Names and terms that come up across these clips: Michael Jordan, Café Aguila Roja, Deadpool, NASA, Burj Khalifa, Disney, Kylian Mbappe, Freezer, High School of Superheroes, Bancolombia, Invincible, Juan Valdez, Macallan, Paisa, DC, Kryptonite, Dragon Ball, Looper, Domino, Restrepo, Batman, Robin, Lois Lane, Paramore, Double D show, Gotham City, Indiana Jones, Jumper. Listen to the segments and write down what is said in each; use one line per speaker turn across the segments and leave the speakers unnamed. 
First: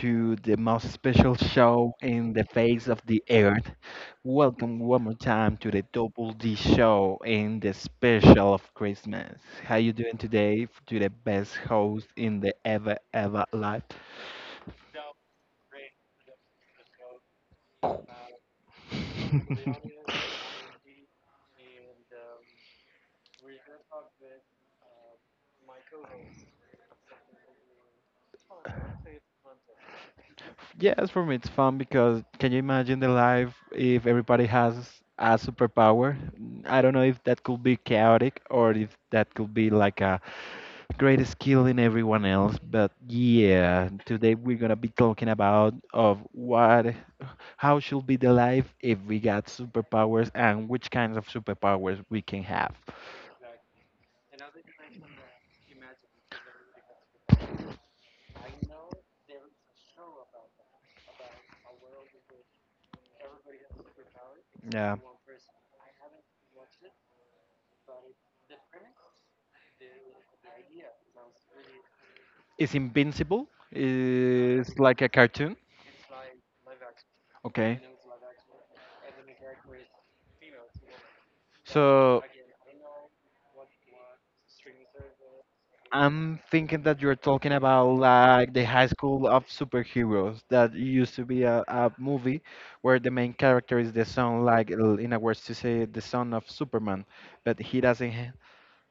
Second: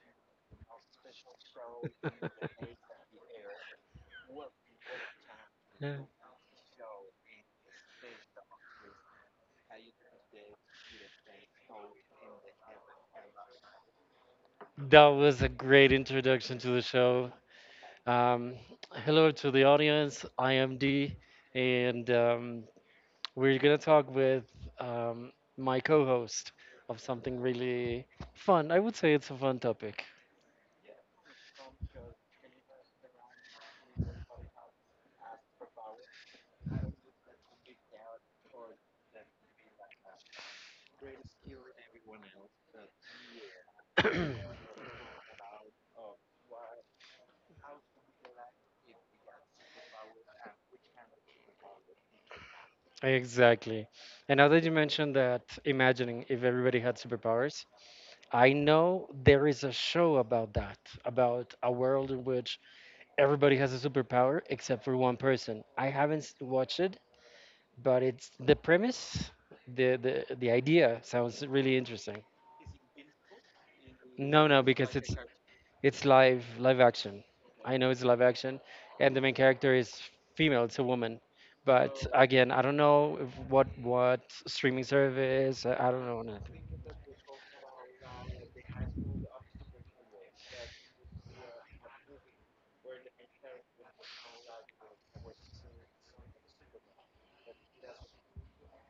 to the most special show in the face of the earth. Welcome one more time to the
No.
Double D show in the special of Christmas. How you doing today? To the best host in the ever life.
That was a great introduction to the show. Um, Hello to the audience. I am D, and we're going to talk with my co host of something really fun. I would say it's a fun topic.
Yes, for me it's fun because can you imagine the life if everybody has a superpower? I don't know if that could be chaotic or if that could be like a great skill in everyone else. But yeah, today we're gonna be talking about of what, how should be the life if we got superpowers and which kinds of superpowers we can have.
Exactly. And now that you mentioned that, imagining if everybody had superpowers, I know there is a show about that, about a world in which everybody has a superpower except
Yeah,
for one person. I haven't s- watched it, but it's the premise, the idea sounds really interesting.
is Invincible?
No, no,
Is
because
like a
it's
cartoon?
it's live action. I
Okay.
know it's live action, and the main character is female. It's a woman, but
So
again, I don't know if what streaming service. I don't know.
I'm
Nothing.
thinking that you're talking about like the High School of Superheroes that used to be a movie where the main character is the son, like in a words to say, the son of Superman, but he doesn't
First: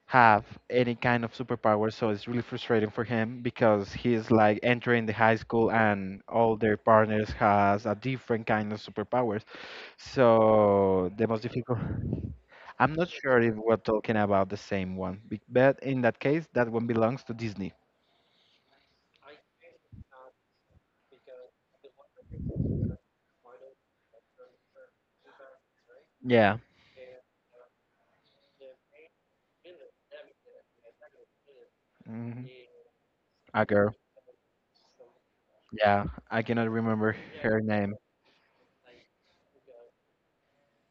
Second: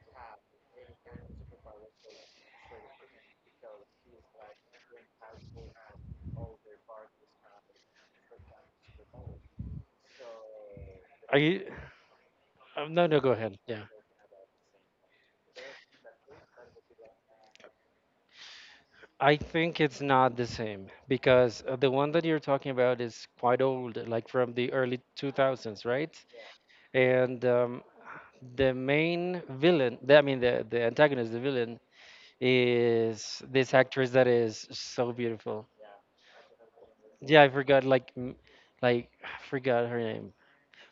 have any kind of superpower, so it's really frustrating for him because he's like entering the high school and all their partners has a different kind of superpowers. So the
Are
most
you?
difficult. I'm
No,
not
no. Go
sure if
ahead.
we're
Yeah.
talking about the same one, but in that case, that one belongs to Disney.
I think it's not the same because the one that you're talking about is quite old, like from the early 2000s, right?
Yeah.
And the main villain, the antagonist, the villain,
Hmm.
is
A
this
girl.
actress that is so beautiful.
Yeah, I cannot remember
Yeah, I
her
forgot,
name.
like I forgot her name.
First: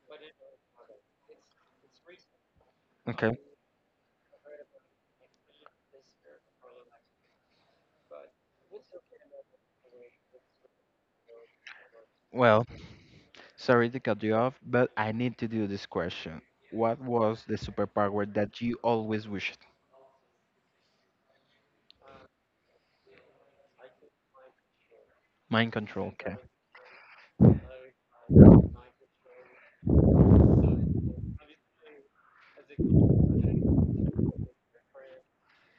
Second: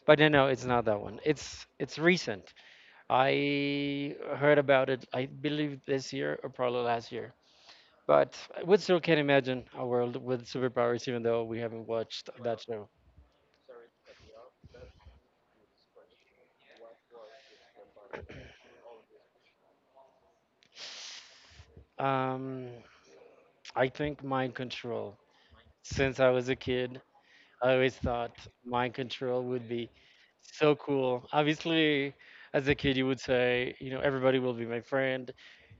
But no, no, it's not that one. It's recent.
Okay.
I heard about it. I believe this year or probably last year. But we still can imagine a world with superpowers, even though we haven't watched that
Well,
show.
sorry to cut you off, but I need to do this question. What was the superpower that you always wished?
Um, I think mind control.
Mind control.
Since I
Okay.
was a kid, I always thought mind control would be so cool. Obviously, as a kid, you would say, you know, everybody will be my friend.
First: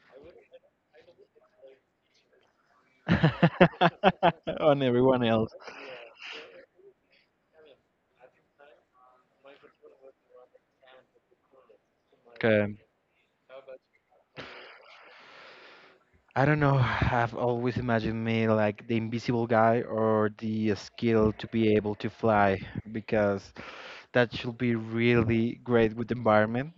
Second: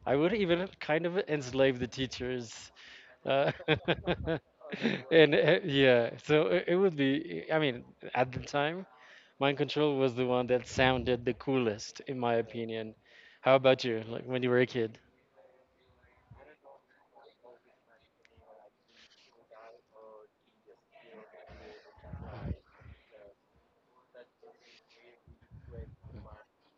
I would even kind of enslave the teachers. Uh,
On everyone
and
else.
uh, yeah, so it would be, I mean, at the time, mind control was the one that sounded the coolest, in my
Okay.
opinion. How about you? Like when you were a kid?
I don't know. I've always imagined me like the invisible guy or the skill to be able to fly because that should be really great with the environment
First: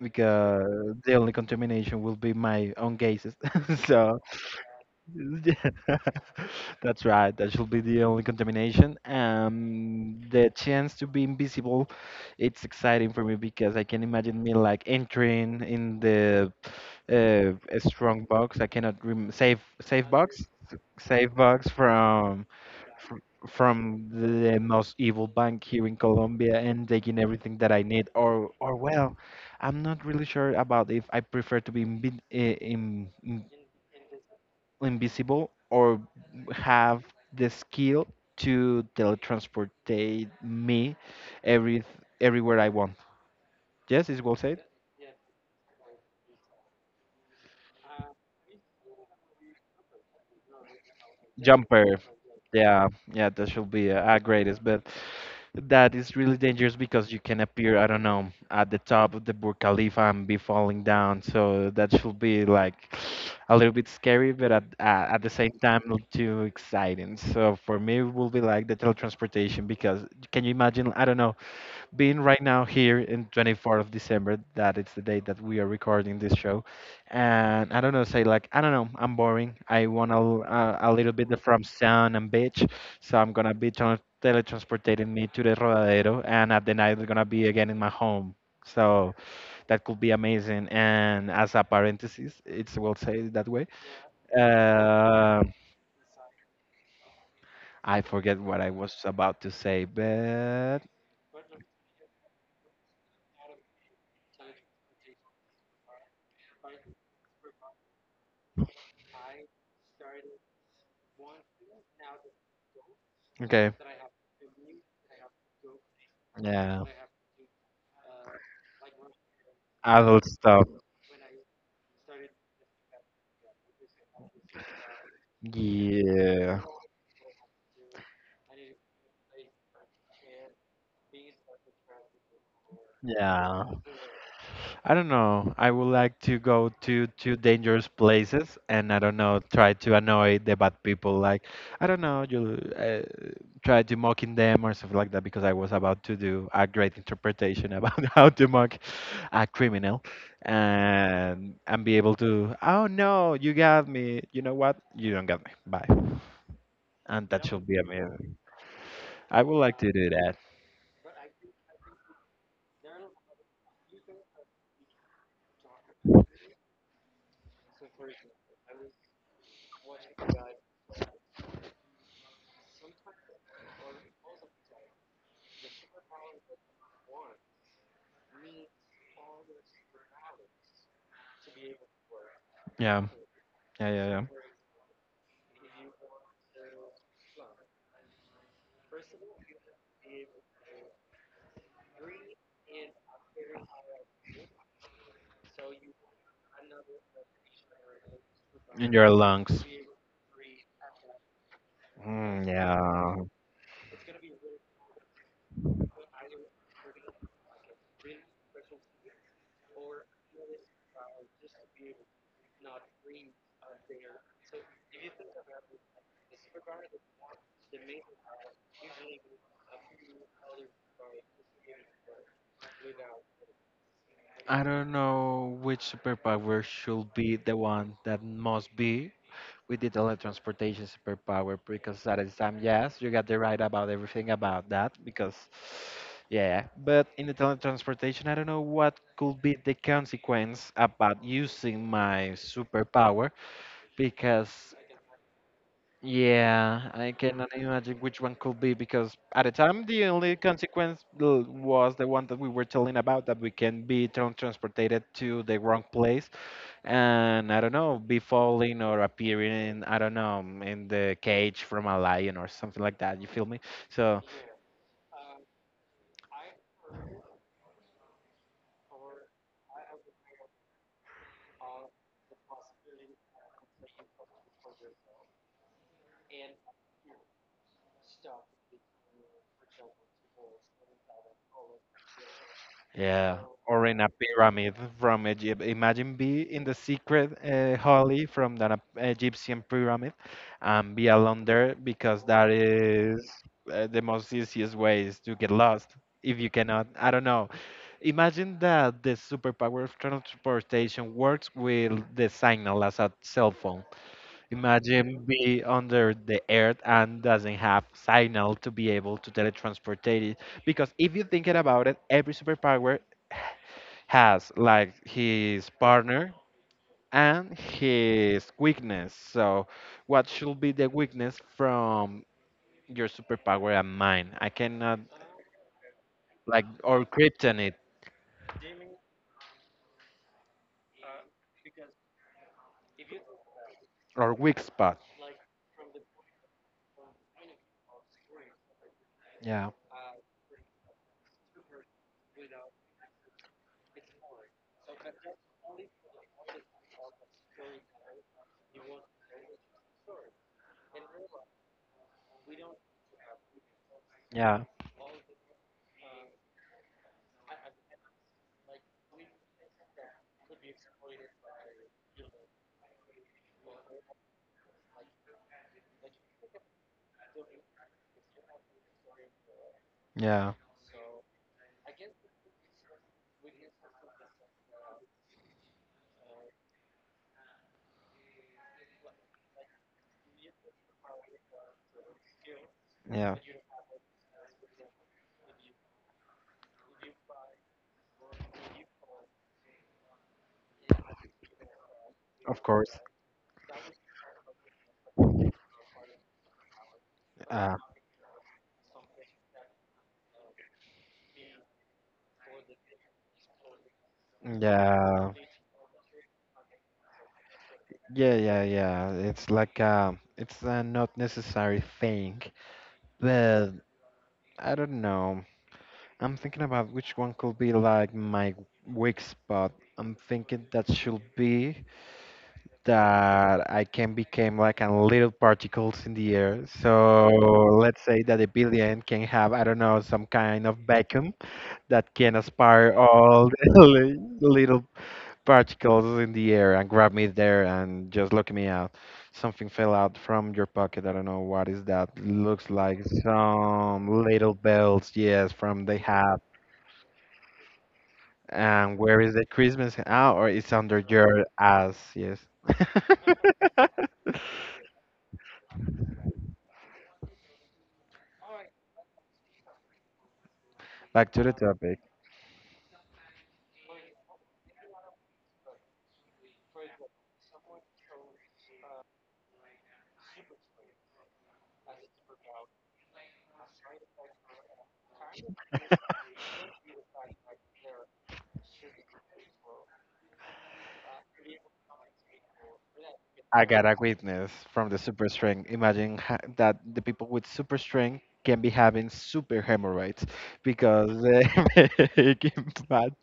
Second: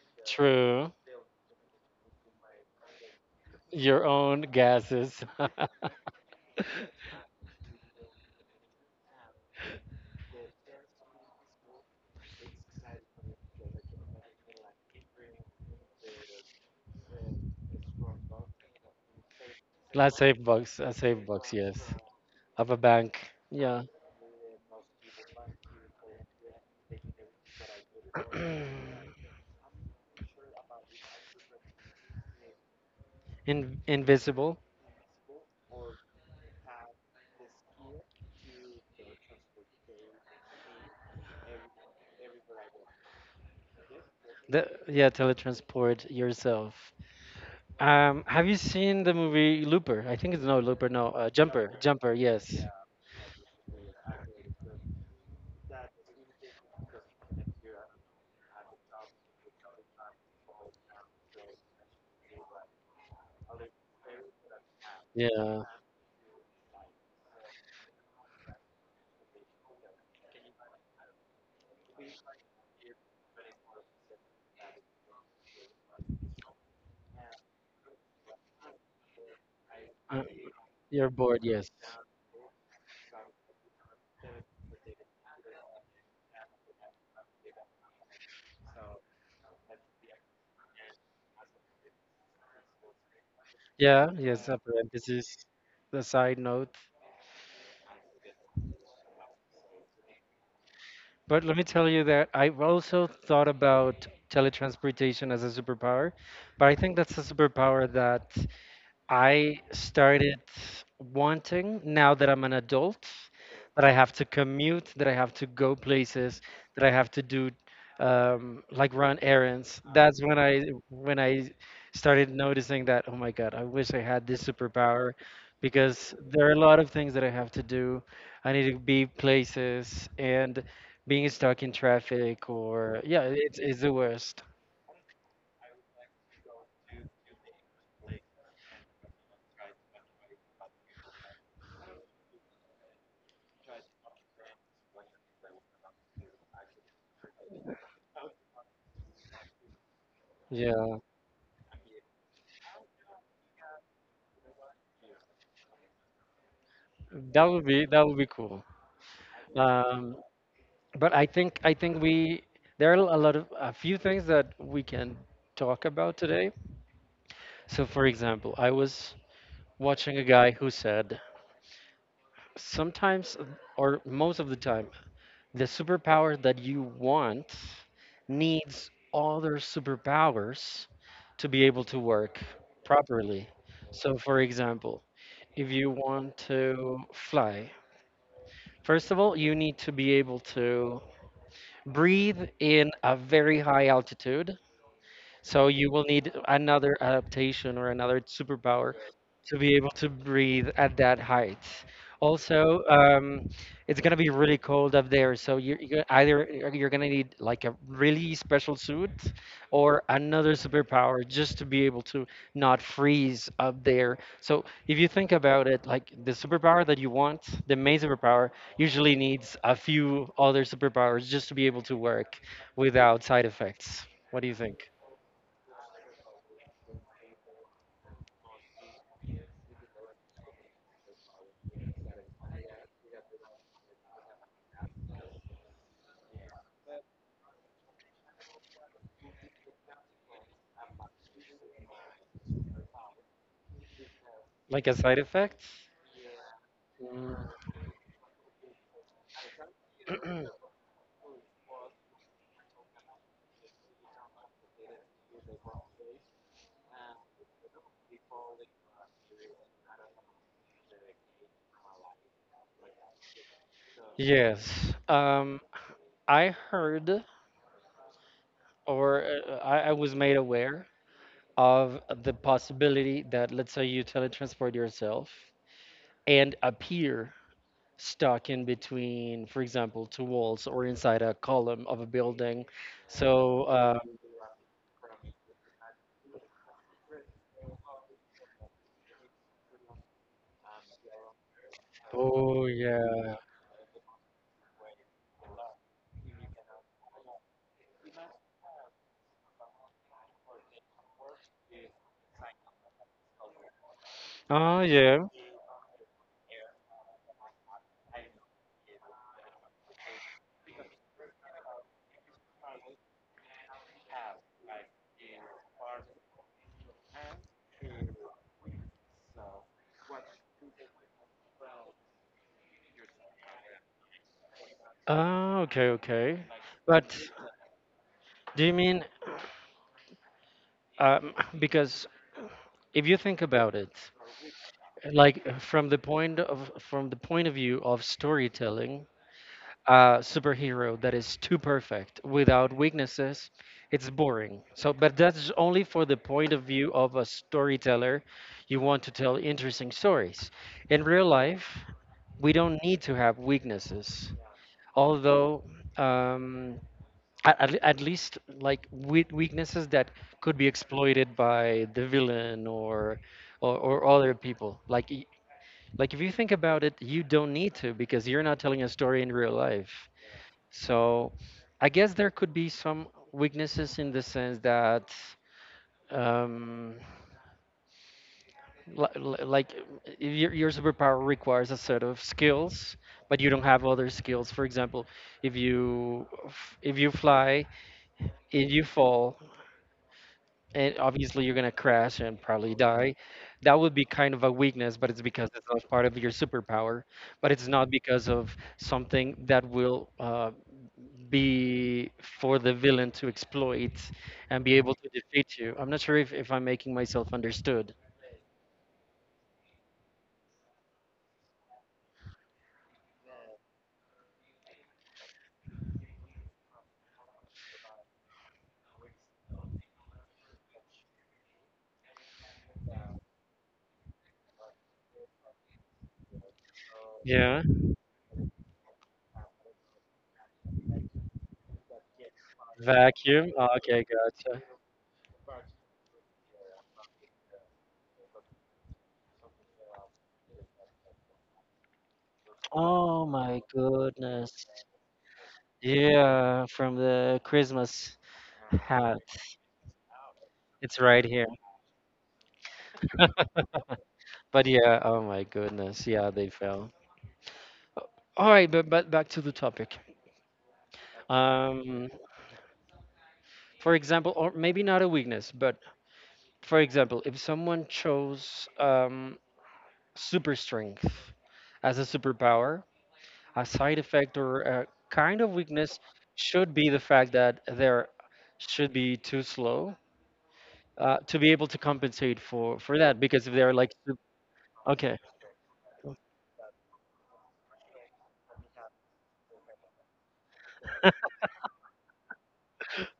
because
True.
the only contamination will be my own gases.
Your
so
own gases.
that's right. That should be the only contamination. The chance to be invisible, it's exciting for me because I can imagine me like entering in the a strong box. I cannot rem save
Last safe
box,
box. A safe
save
box,
box
yes.
from
Of a bank. Yeah.
from the most evil bank here in Colombia and taking everything that I need. Or well, I'm not really sure about if I prefer to be
In invisible.
invisible or have the skill to teletransport me every everywhere I want. Yes, is well said.
Yeah, teletransport yourself. Have you seen the movie Looper? I think it's no Looper, no Jumper.
Jumper.
Jumper, yes.
Yeah, yeah, that should be a greatest, but that is really dangerous because you can appear, I don't know, at the top of the Burj Khalifa and be falling down. So that should be like a little bit scary, but at the same
Yeah.
time not too exciting. So for me, it will be like the teletransportation because can you imagine? I don't know, being right now here in 24th of December, that it's the date that we are recording this show, and I don't know, say like I don't know, I'm boring. I want a,
Uh,
a little
you're
bit
bored,
from
yes.
sun and beach, so I'm gonna be teletransportating me to the Rodadero, and at the night we're gonna be again in my home. So that could be amazing. And as a parenthesis, it's will say it that way.
Yeah, yes. Upper emphasis.
Uh,
The side note.
I forget what I was about to say, but
But let me tell you that I've also thought about teletransportation as a superpower, but I think that's a superpower that I started wanting now that I'm an adult,
okay,
that I have to commute, that I have to go places,
yeah,
that I have to do like run errands.
adult
That's when I
stuff.
When I started noticing that, oh my God, I wish I had this superpower because there are a
Yeah.
lot of things that I have to do. I need to be places and being stuck in traffic or yeah, it's
Yeah.
it's the worst.
I don't know. I would like to go to dangerous places and I don't know, try to annoy the bad people. Like I don't know, you try to mocking them or something like that because I was about to do a great interpretation about how to mock a criminal
Yeah,
and be able to. Oh no, you got me. You know what? You don't got me. Bye. And that should be
that would be
amazing.
cool.
I would like to do
Um,
that.
but I think we there are a lot of a few things that we can talk about today. So for example, I was watching a guy who said sometimes or most of the time the superpower that you want needs other superpowers to be able to work
Yeah.
properly.
Yeah. Yeah.
So
Yeah.
for example, if you want to fly, first of all, you need to be able to breathe in a very high altitude. So you will need another adaptation or another
In
superpower
your
to
lungs.
be able to breathe at that height.
Mm,
Also,
yeah.
it's gonna be really cold up there, so you're either you're gonna need like a really special suit or another superpower just to be able to not freeze up there. So if you think about it, like the superpower that you want, the main superpower usually needs a few other superpowers just to be able to work without side effects. What do you
I don't
think?
know which superpower should be the one that must be with the teletransportation superpower because at the time, yes, you got the right about everything about that because, yeah. But in the teletransportation, I don't know what could be the consequence about using my superpower because
Like a side effect?
yeah, I
Mm,
cannot imagine which one could be because at the time the only consequence was the one that we were telling about that we can be transported to the wrong place and I don't know, be falling or appearing in, I don't know, in the cage from a lion or something like that. You feel me? So.
yes. I heard or I was made aware of the possibility that, let's say, you teletransport yourself and appear stuck in between, for example, two walls or inside a column of a building.
Yeah,
So,
or in a pyramid from Egypt. Imagine be in the secret holly from the Egyptian pyramid and be alone there because that
oh,
is
yeah.
the most easiest ways to get lost if you cannot. I don't know. Imagine that the superpower of transportation works with the signal as a cell phone.
Oh,
Imagine
yeah.
be under the earth and doesn't have signal to be able to teletransport it. Because if you think about it, every superpower has like his partner and his weakness. So, what should be the weakness from your superpower and mine? I cannot,
Ah, okay, okay.
like, or
But
kryptonite
do you mean, um, because if you think about it,
or weak spot.
from the point of from the point of view of storytelling,
Yeah,
a superhero that is too perfect without weaknesses, it's boring. So but that's only for the point of view of a storyteller. You want to tell interesting stories in real life. We don't need to have weaknesses,
yeah,
although, um, at, at least like weaknesses that could be exploited by the villain or or other people like if you think about it, you don't need to because you're not telling a story in real life.
yeah,
So I guess there could be some weaknesses in the sense that um like uh, your superpower requires a set of skills
yeah.
but you don't have other skills. For example, if you if you fly, if you fall, and obviously you're gonna crash and
Of
probably
course.
die. That would be kind of a weakness, but it's because it's not part of your superpower. But it's
Uh,
not because of something that will be for the villain to exploit and be able to
yeah.
defeat you. I'm not sure if I'm making myself understood.
Yeah, yeah, yeah. It's like it's a not necessary thing, but I don't know. I'm thinking about which one could be like my weak spot. I'm thinking that should be that I can become like a little particles in the air. So
Yeah.
let's say that a billion can have I don't know some kind of vacuum that can aspire
Vacuum.
all the
Okay, gotcha.
little particles in the air and grabbed me there and just looked me out. Something fell out from your pocket. I don't know what is that. Looks like
Oh my
some little
goodness.
bells, yes, from the hat.
Yeah, from the Christmas
And
hat.
where is the Christmas? Ah, or it's under
It's right here.
your ass, yes.
But yeah, oh my goodness, yeah, they fell. All right, but back to the topic.
Back to the topic.
Um, for example, or maybe not a weakness, but for example, if someone chose super strength as a superpower, a side effect or a kind of weakness should be the fact that they're should be too slow to be able to compensate for that because if
I
they're
got
like,
a witness from the
okay,
super strength. Imagine that the people with super strength can be having super hemorrhoids because they make him bad,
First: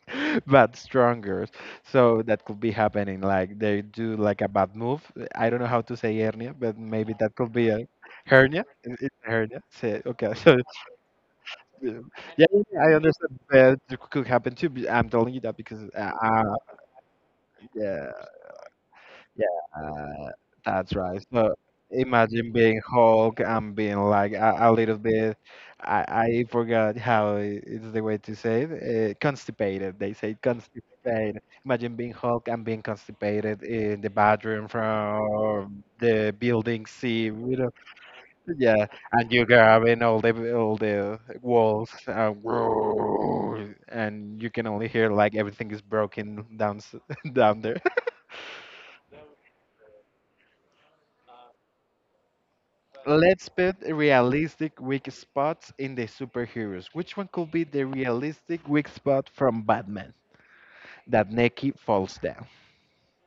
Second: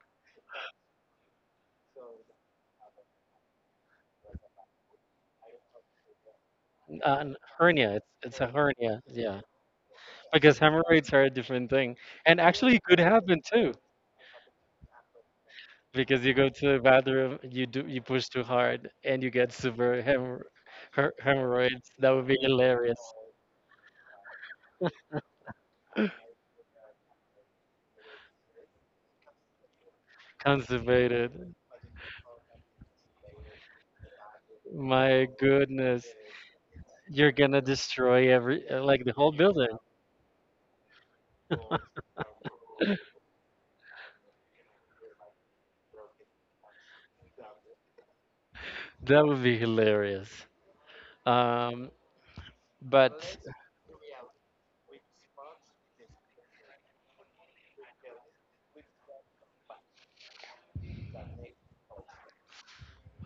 bad stronger. So that could be happening. Like they do like a bad move. I don't know how to say hernia, but maybe
uh,
that could be a
hernia, it's a
hernia. It-
hernia,
It's a
yeah.
hernia. Say okay. So
Because hemorrhoids are a different thing,
yeah,
and
yeah,
actually
yeah,
it
I
could
understand
happen too.
that it could happen too. But I'm telling you that because
Because you go to the bathroom, you
yeah.
push too hard, and you
Yeah,
get super hemorr
that's right. So
hemorrhoids. That would be
imagine being
hilarious.
Hulk and being like a little bit, I, I forgot how it's the way to say it, constipated. They say constipated.
Constipated.
Imagine being Hulk and being constipated in the bathroom
My
from
goodness,
the building C, you
you're gonna
know,
destroy every
yeah,
like the
and
whole
you
building.
grabbing all the walls and, and you can only hear like everything is broken down down there.
That would be hilarious. Um, but
Let's put realistic weak spots in the superheroes. Which one could be the realistic weak spot from Batman that Neki falls down?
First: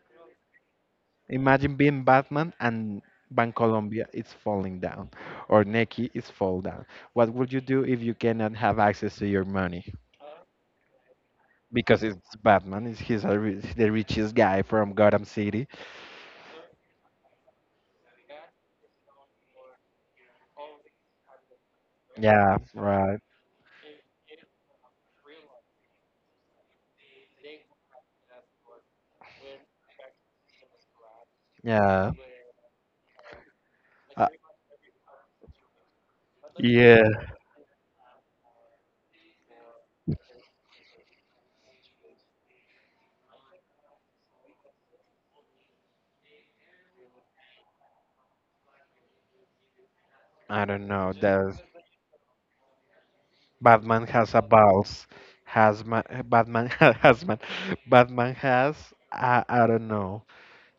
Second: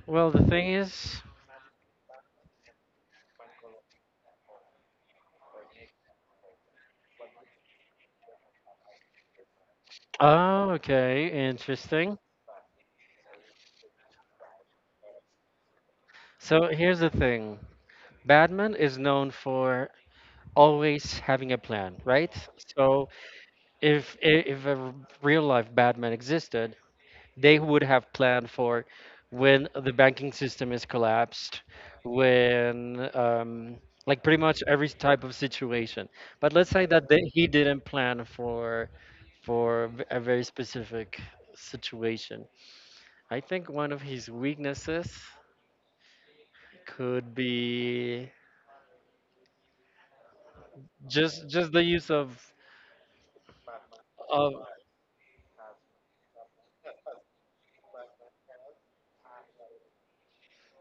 well, the thing is,
Imagine being Batman and Bancolombia is falling down, or Neki is fall down. What would you do if you cannot have access to your money?
oh, okay,
Because
interesting.
it's Batman, is he's a, the richest guy from Gotham City.
So here's the thing. Batman is known for always having a plan, right?
Yeah,
So
right.
if a real life Batman existed, they would have planned for when the banking system is collapsed,
Yeah.
when like
Uh,
pretty much every type of situation. But let's say that
yeah.
he didn't plan for a very specific situation. I think one of his weaknesses could be
I don't know. That
just the use of
Batman has a
of
balls. Has Batman has man. Batman has I don't know.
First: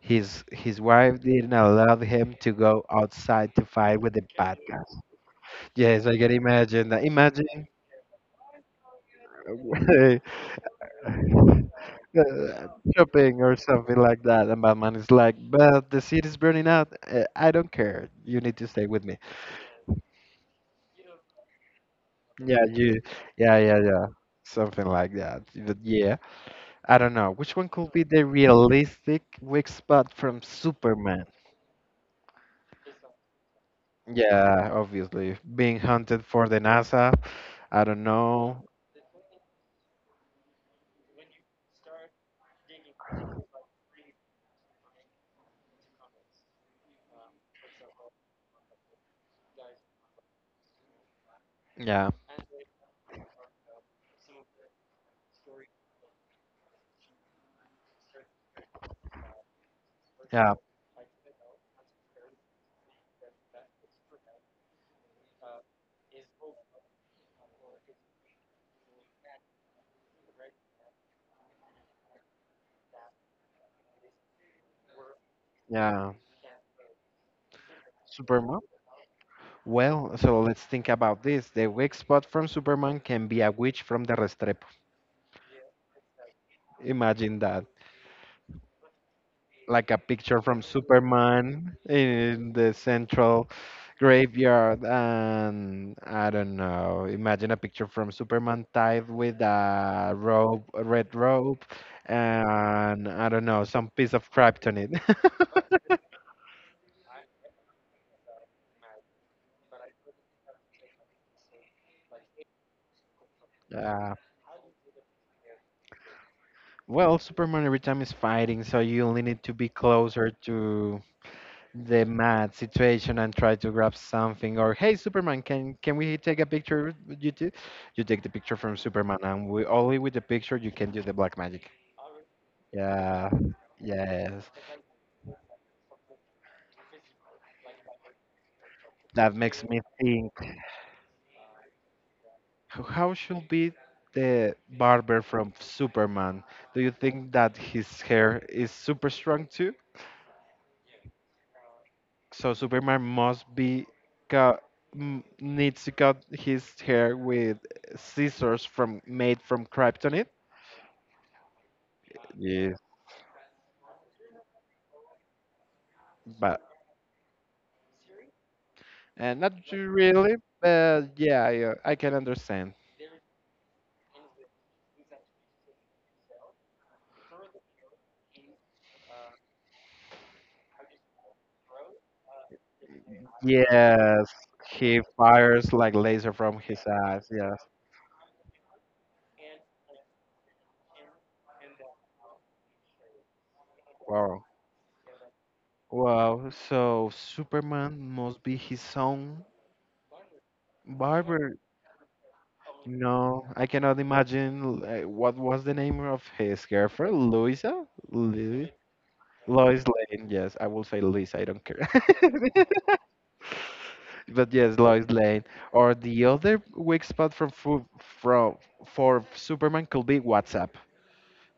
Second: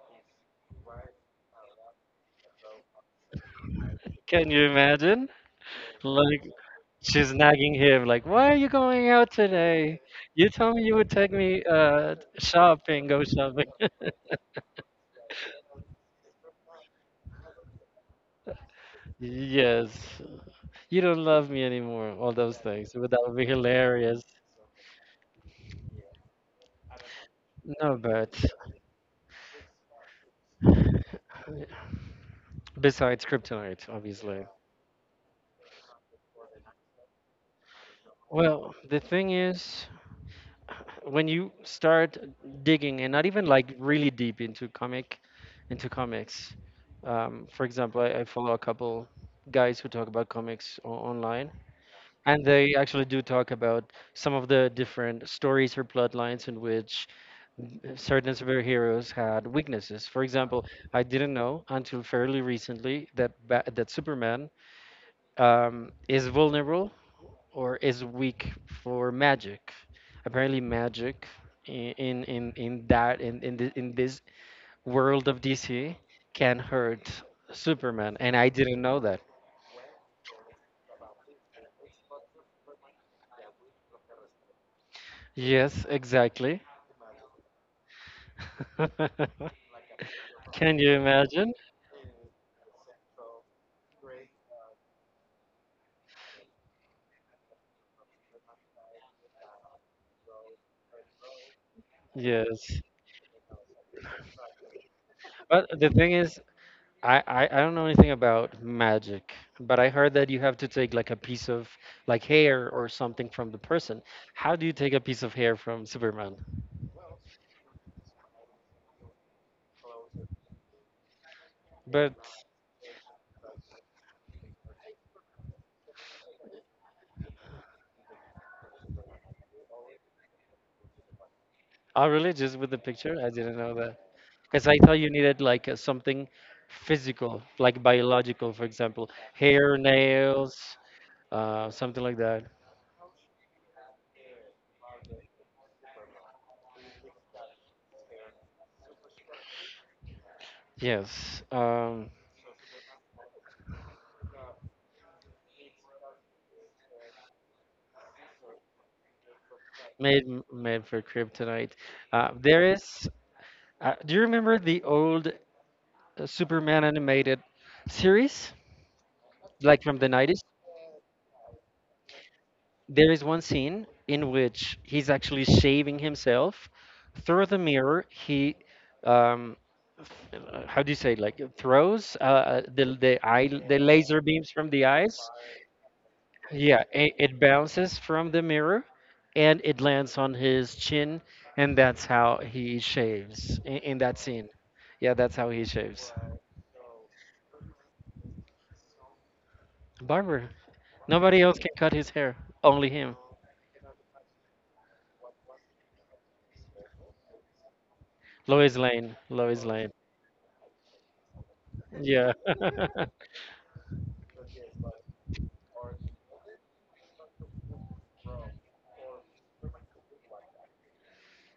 His wife didn't allow him to go outside to fight with the
can
bad
you
guys.
imagine?
Yes, I can
Like
imagine that.
she's
Imagine
nagging him like, "Why are you going out today? You told me you would take me
uh,
shopping, go
shopping or
shopping."
something like that, and Batman is like, "But the city's burning out. I don't care. You need to stay with me."
Yes. You don't love me anymore, all those
Yeah,
things.
you.
But that would be
Yeah, yeah, yeah.
hilarious.
Something like that. But yeah. I don't know. Which one could
No,
be the
but
realistic weak spot from Superman?
besides kryptonite, obviously.
Yeah, obviously. Being hunted for the NASA. I don't know.
Well, the thing is, when you start digging and not even like really deep into into comics. For example, I follow a couple guys who talk about comics online.
Yeah,
And they actually do talk about some of the different stories or plot in which certain superheroes had weaknesses. For
yeah,
example, I didn't know until fairly recently that ba that Superman is vulnerable or is weak for magic. Apparently, magic I- in that in, thi- in this world of DC
yeah.
can hurt Superman, and I
Superman?
didn't know that.
Well, so let's think about this. The weak spot from Superman can be a witch from the Restrepo.
Yes, exactly.
Imagine that, like a picture from
Can you imagine?
Superman in the central graveyard, and I don't know. Imagine a picture from Superman tied with a rope, a red rope,
Yes.
and I don't know, some piece of kryptonite.
But the thing is, I don't know anything about magic, but I heard that you have to take like a piece of like hair or something from the person.
Uh,
How do you take a piece of hair from Superman?
well, Superman every time is fighting, so you only need to be closer to the
But
mad situation and try to grab something. Or hey Superman, can we take a picture with you too? You take the picture from Superman and we, only with the picture, you can do the black magic.
oh, really? Just with the picture?
Yeah,
I didn't know that.
yes,
Because I thought you needed like something physical, like biological, for example,
that makes
hair,
me think,
nails, something like that.
how should be the barber from Superman? Do you think that his hair is super strong too?
Yes.
So Superman must be cut, needs to cut his hair with scissors from made from
Made
kryptonite.
made for kryptonite. There is. Do you remember the old
But
Superman animated series,
and not
like from the
really,
90s?
but yeah, yeah, I can understand.
There is one scene in which he's actually shaving himself through the mirror. He, um, how do you say, like throws the laser
Yes,
beams from the
he
eyes.
fires like laser from his
Yeah,
eyes.
it
Yes,
bounces from the mirror and it lands on his chin, and that's how he shaves in that
wow,
scene. Yeah, that's how he shaves.
wow. So Superman must be his own
Barber. Nobody
barber.
else can cut his hair, only him.
No, I cannot imagine. What was the name of his girlfriend? Louisa, Louis,
Lois Lane. Lois
Lois
Lane.
Lane. Yes, I will say Louisa. I don't care.
Yeah.
But yes, Lois Lane. Or the other weak spot from fu- from for Superman could be WhatsApp.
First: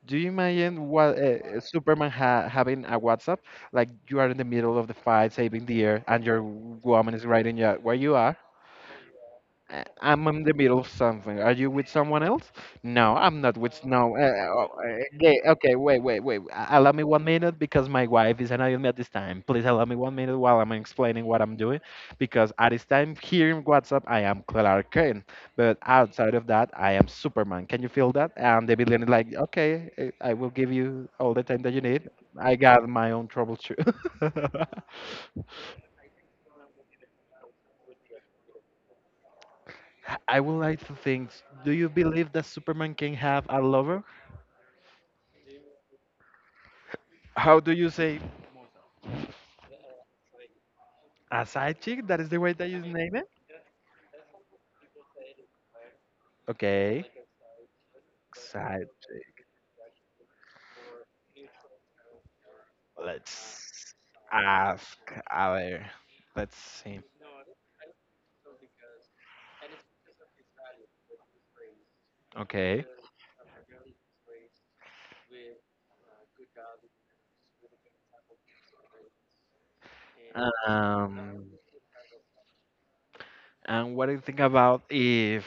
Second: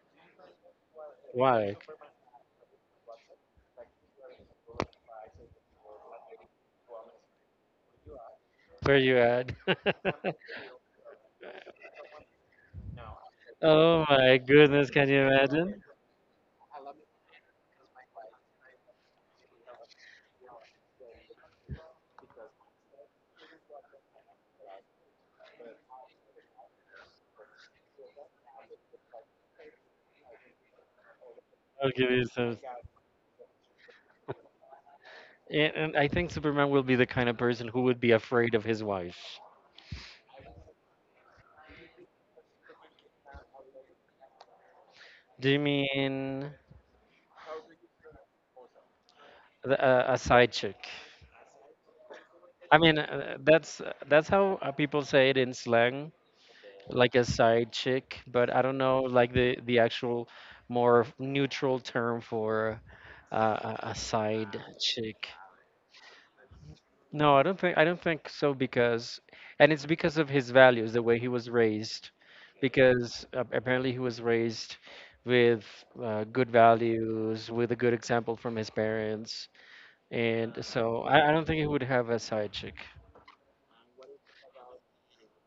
Do you imagine what
Why?
Superman ha having a WhatsApp? Like you are in the middle of the fight, saving the air, and your woman is writing you, where you are.
Where you at?
I'm in the middle of something. Are you with someone else? No, I'm not with
Oh
no.
my goodness, can you
Okay, okay,
imagine?
wait, wait, wait. Allow me 1 minute because my wife is annoying me at this time. Please allow me 1 minute while I'm explaining what I'm doing, because at this time here in WhatsApp I am Clark Kent, but outside of that I am Superman. Can you feel that? And the villain is like, okay, I will give you all the time that you
I'll give
need.
you some.
I got my own trouble too.
And I think Superman will be the kind of person who would be afraid of his wife.
I would like to think, do you believe that Superman can have a lover?
Do you mean
How do you say
a side chick.
a side chick? That is the way that
I
you
mean,
name it?
that's how people say it in slang,
Okay.
like a side chick. But I don't
Side
know, like
chick.
the actual more neutral term for uh,
Let's
a side
ask.
chick.
A ver. Let's see.
No, I don't think so, because, and it's because of his values, the way he was raised,
Okay.
because apparently he was raised with good values, with a good example from his parents, and so I don't
Um,
think he would have a side chick.
and what do you think about if.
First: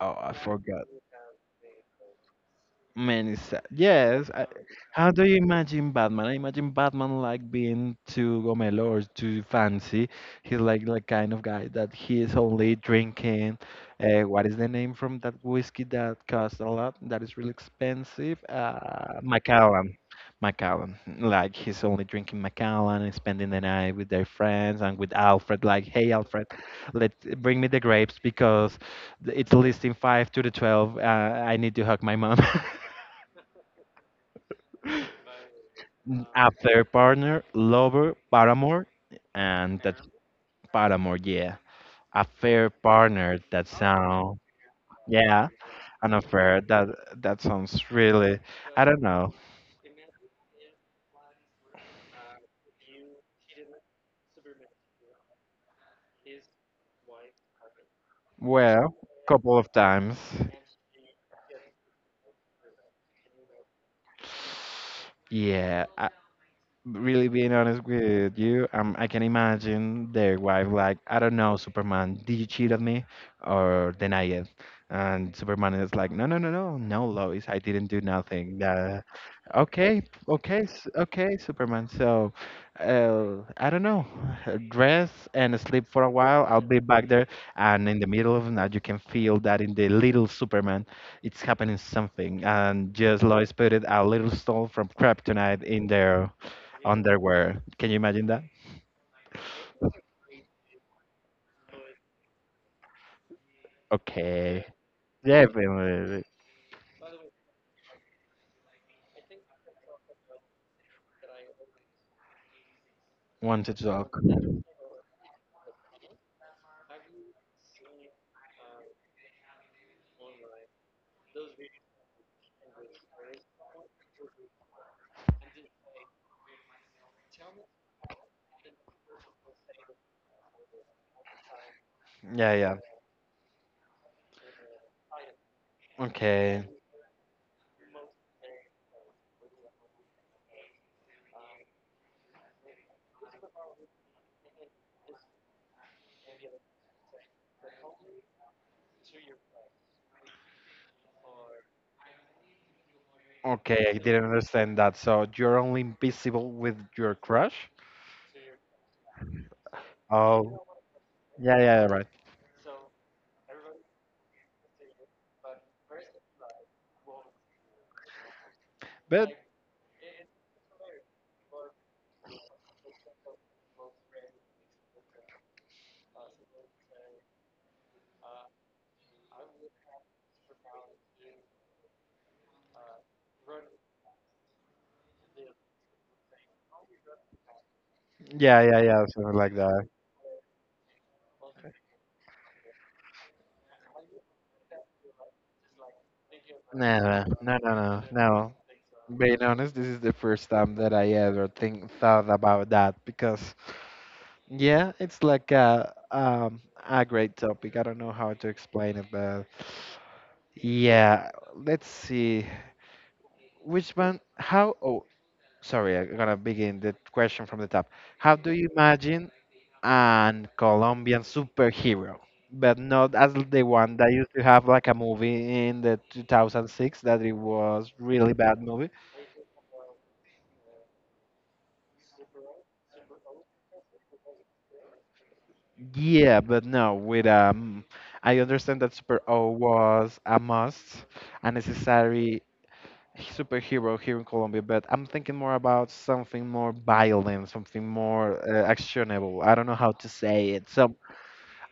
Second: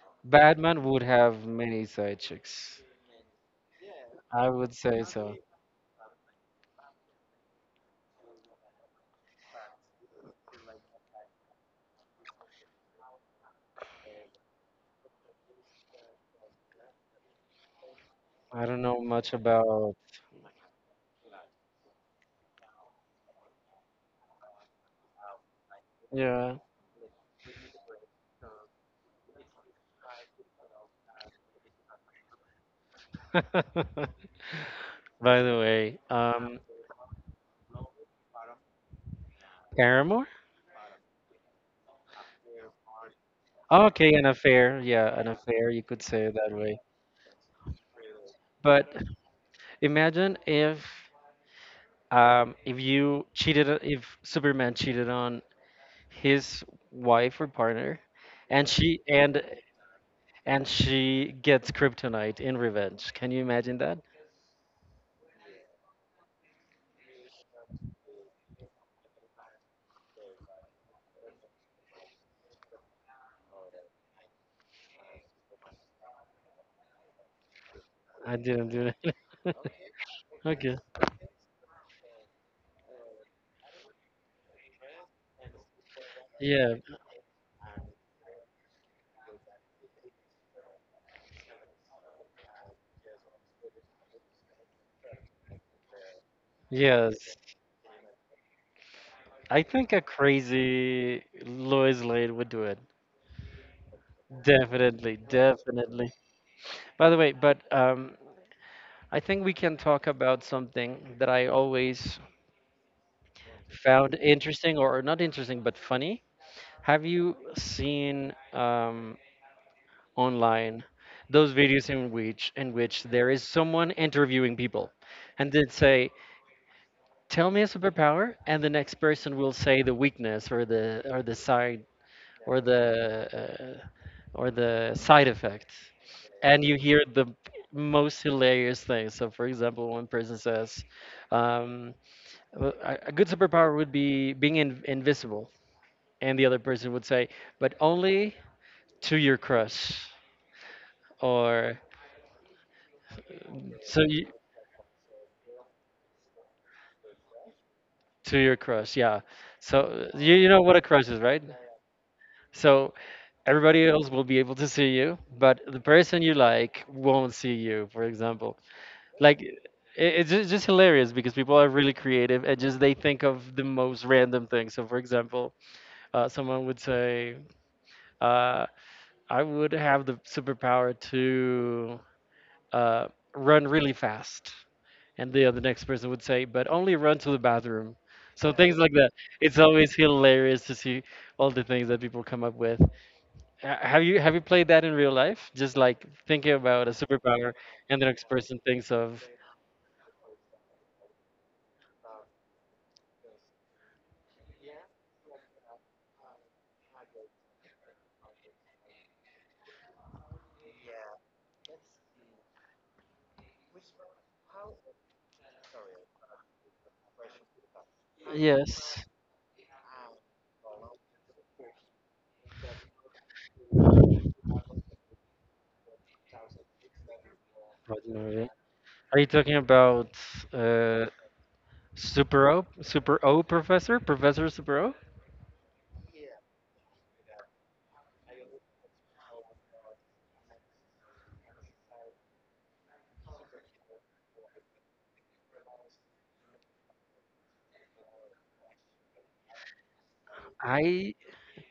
Oh, I
Batman
forgot.
would have many side chicks.
Many is. Yes.
I would say
How do you
so.
imagine Batman? I imagine Batman like being too gomelo or too fancy. He's like the kind of guy that he is only drinking. What is the name from that whiskey that costs a lot? That is really expensive.
I don't know much about.
Macallan. Macallan. Like he's only drinking Macallan and spending the night with their friends and with Alfred. Like, hey Alfred,
Yeah.
let bring me the grapes because it's listing 5 to the 12. I need to hug my mom.
By the way,
Affair partner, lover, paramour, and that's
Paramore?
paramour, yeah. Affair partner, that
Okay, an
sound,
affair. Yeah, an
yeah,
affair. You could
an
say it that
affair.
way.
That sounds really, I
But
don't know.
imagine if you cheated, if Superman cheated on his wife or partner, and
Well,
she and
couple of times,
and she gets kryptonite in revenge. Can you imagine that?
yeah. Really being honest with you, I can imagine their wife like, I don't know, Superman, did you cheat on me or deny it? And Superman is like, no, no, no, no, no, Lois, I didn't do
I
nothing.
didn't do that.
Okay, okay,
Okay.
okay, Superman. So, I don't know, dress and sleep for a while. I'll
Yeah.
be back there. And in the middle of the night, you can feel that in the little Superman, it's happening something. And just Lois put it a little soul from Kryptonite in there
Yes,
underwear. Can you imagine that?
I think a crazy Lois Lane would do it.
Okay.
Definitely,
Yeah, if
definitely.
we
By the way, but I think we can talk about something that I always
want to
found
talk.
interesting, or not interesting, but funny. Have you seen online those videos in which there is someone interviewing people, and they say, "Tell me a superpower," and the next person will say the weakness
Yeah,
or
yeah.
the uh, or the side effect, and
Okay.
you hear the most hilarious things. So for example, one person says um, "Well, a good superpower would be being invisible," and the other person would say, "But only to your crush," or
Okay, I
so
didn't
you,
understand that. So you're only invisible with your crush?
"To your crush." Yeah, so you
Oh,
know what a crush is, right?
yeah, yeah, right.
So everybody else will be able to see you, but the person you like won't see you, for example.
But
like it, it's just hilarious because people are really creative, and just they think of the most random things. So for example, someone would say, uh, "I would have the superpower to uh, run really fast," and the other next person would say, "But only run to the bathroom." So
yeah,
things
yeah,
like
yeah,
that.
something like
It's
that.
always hilarious to see all the things that people come up with. Have you played that in real life, just like thinking about a
No,
superpower
no, no,
and
no,
the next
no.
person thinks of?
Being honest, this is the first time that I ever think thought about that because. Yeah, it's like a great topic. I don't know how to explain it, but yeah, let's see. Which one? How? Oh, sorry, I'm gonna begin the question from the top. How do you
Yes.
imagine an Colombian superhero, but not as the one that used to have like a movie in the 2006 that it was really
What?
bad movie?
Are you talking about uh, Super O? Super O Professor? Professor Super O?
Yeah, but no, with I understand that Super O was a must, a necessary superhero here in Colombia, but I'm thinking more about something more violent, something more actionable. I don't know how to say it. Some
I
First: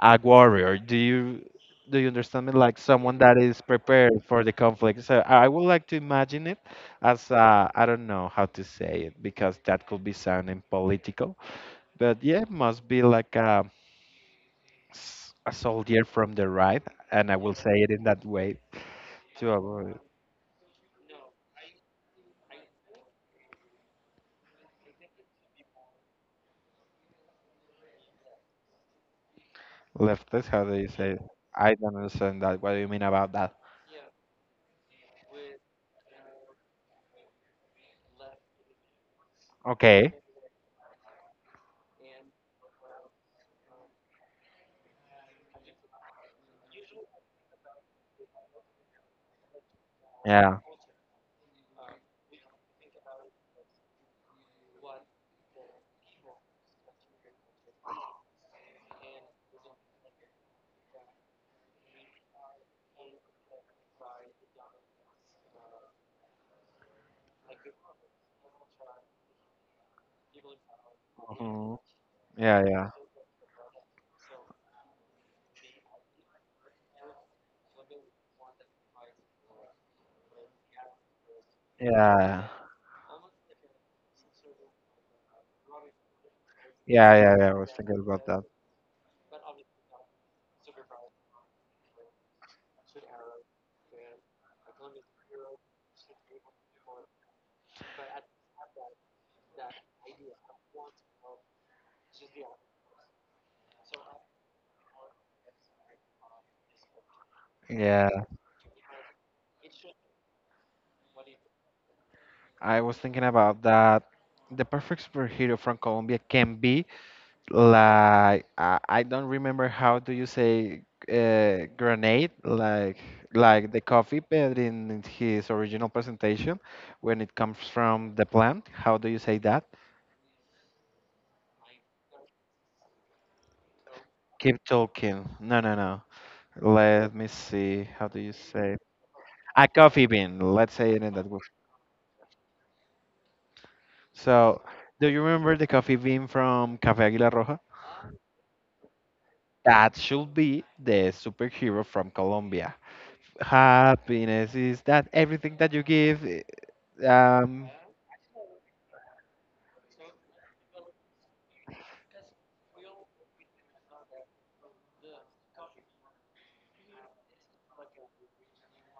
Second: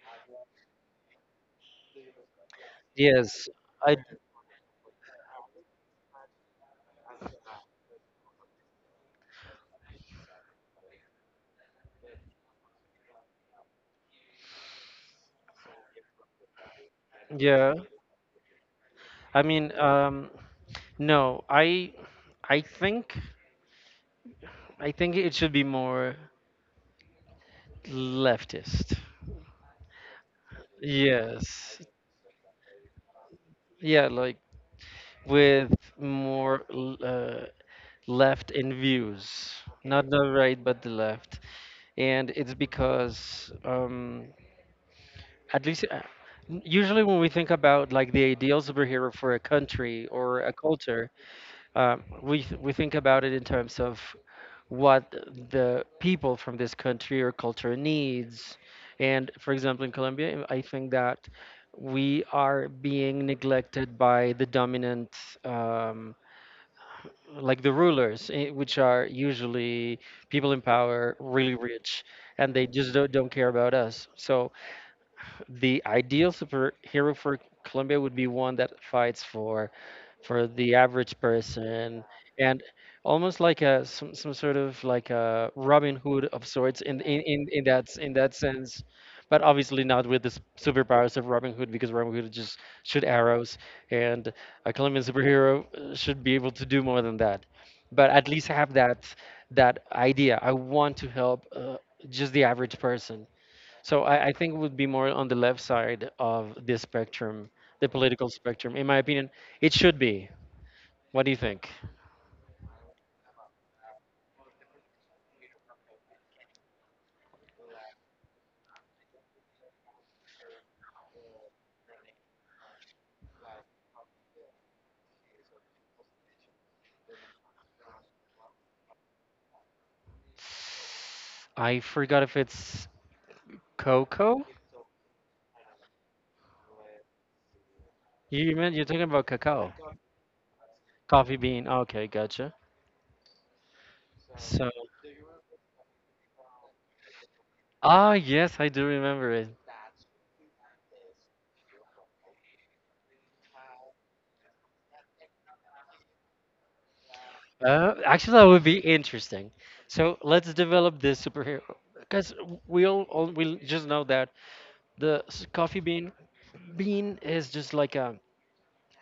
A warrior. Do you understand me? Like someone that
yes.
is
I
prepared for the conflict. So I would like to imagine it as I don't know how to say it because that could be sounding political. But yeah, it must be like a soldier from the right, and I will say
yeah.
it in that way
I
to
mean,
avoid.
um, no. I think I think it should be more leftist.
Lefties, how do you say? I
Yes.
don't understand that. What do you mean about that?
Yeah, like with more left in views, not
Okay.
the right, but the left. And it's because at least usually when we think about like the ideal superhero for a country or a
Yeah.
culture, we think about it in terms of what the people from this country or culture needs. And for example, in Colombia, I think that we are being neglected by the dominant um, like the rulers, which are usually people in power, really
Hmm.
rich, and
Yeah,
they
yeah,
just don't care about us. So the ideal superhero for Colombia would be one that fights for the average person,
yeah,
and almost like a some sort of like a Robin Hood of sorts, in
yeah,
in,
yeah,
in,
yeah. I
in
was
that
thinking
in
about
that
that.
sense. But obviously not with the superpowers of Robin Hood, because Robin Hood just shoot arrows, and a Colombian superhero should be able to do more than that. But at least have that that idea. I want to help just the average person. So I think it would be more on the left side of this spectrum, the
Yeah,
political spectrum. In my opinion, it should be. What do you think?
I was thinking about that. The perfect superhero from Colombia can be like I don't remember how do you say grenade like the coffee but in his original presentation when it comes from the plant. How do you say that?
I forgot if it's cocoa.
Keep talking. No, no, no. Let me see. How do you
You meant
say it?
you're talking about
A
cacao,
coffee bean. Let's say it in that
coffee
way.
bean. Okay, gotcha.
So,
So,
do you remember the coffee bean from Café Aguila Roja?
ah, yes, I do remember it.
That should be the superhero from Colombia. Happiness is that everything that you give. Um,
Actually, that would be interesting. So let's develop this superhero because we just know that the coffee bean is just like a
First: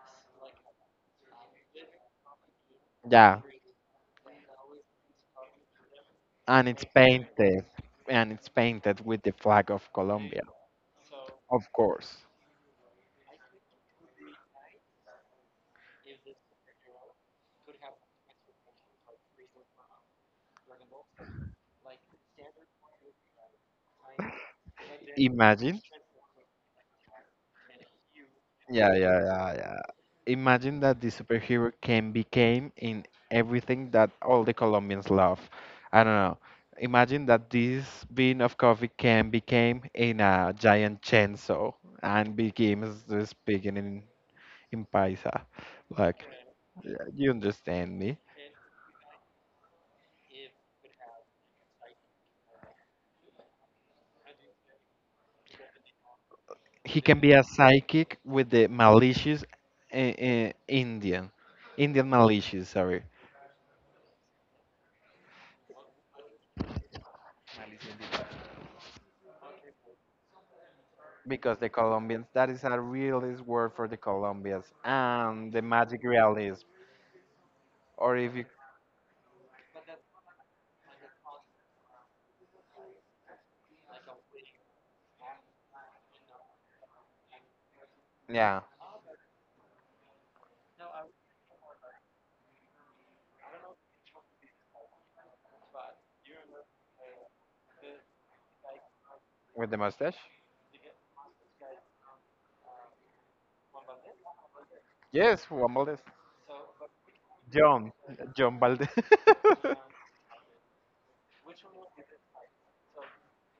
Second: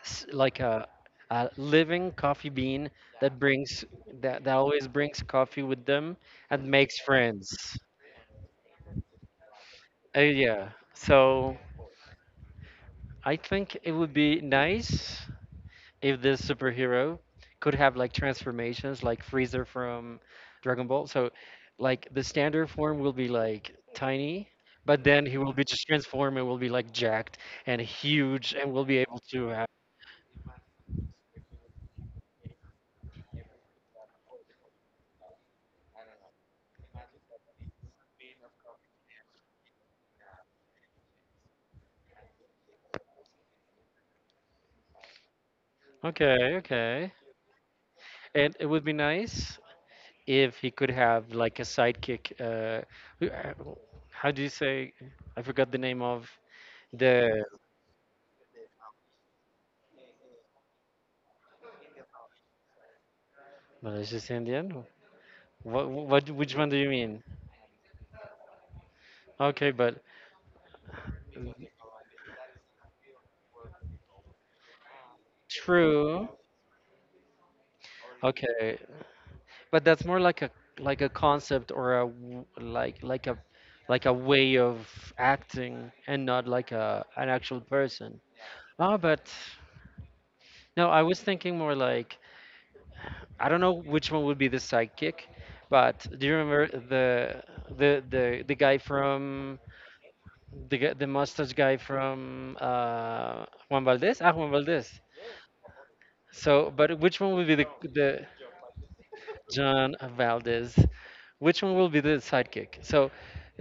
s- like a, a living coffee bean that
yeah,
brings that always brings coffee with them, and
and it's
makes friends.
painted, and it's painted with the flag of Colombia,
Yeah. So
of course.
I think it would be nice if this superhero could have like transformations like Freezer from Dragon Ball. So like the standard form will be like tiny, but then he will be
Imagine.
just transformed and will be like jacked and huge, and will
Yeah,
be
yeah,
able to
yeah,
have.
yeah. Imagine that the superhero can became in everything that all the Colombians love. I don't know. Imagine that this bean of coffee can became in a giant chainsaw and begins to speaking in Paisa. Like,
Okay,
yeah,
okay.
you understand me?
And it would be nice if he could have like a sidekick. Who- uh, how do you say? I forgot the name of
He can be
the
a psychic with the malicious Indian, malicious, sorry.
malicious Indian. Which one do you mean? Okay, but
Because the Colombians, that is a realist word for the Colombians, and the magic
True.
realism, or if you,
Okay. But that's more like a concept, or a like a way of acting, and not like a an actual person.
yeah,
Ah, but no, I was thinking more like I don't know which one would be the sidekick, but do you remember the guy from
with the mustache.
the mustache guy from Juan Valdez? Ah, Juan Valdez.
Yes, Juan Valdez.
So, but which one will be
John,
the
John Valdez.
John Valdez? Which one will be the sidekick? So,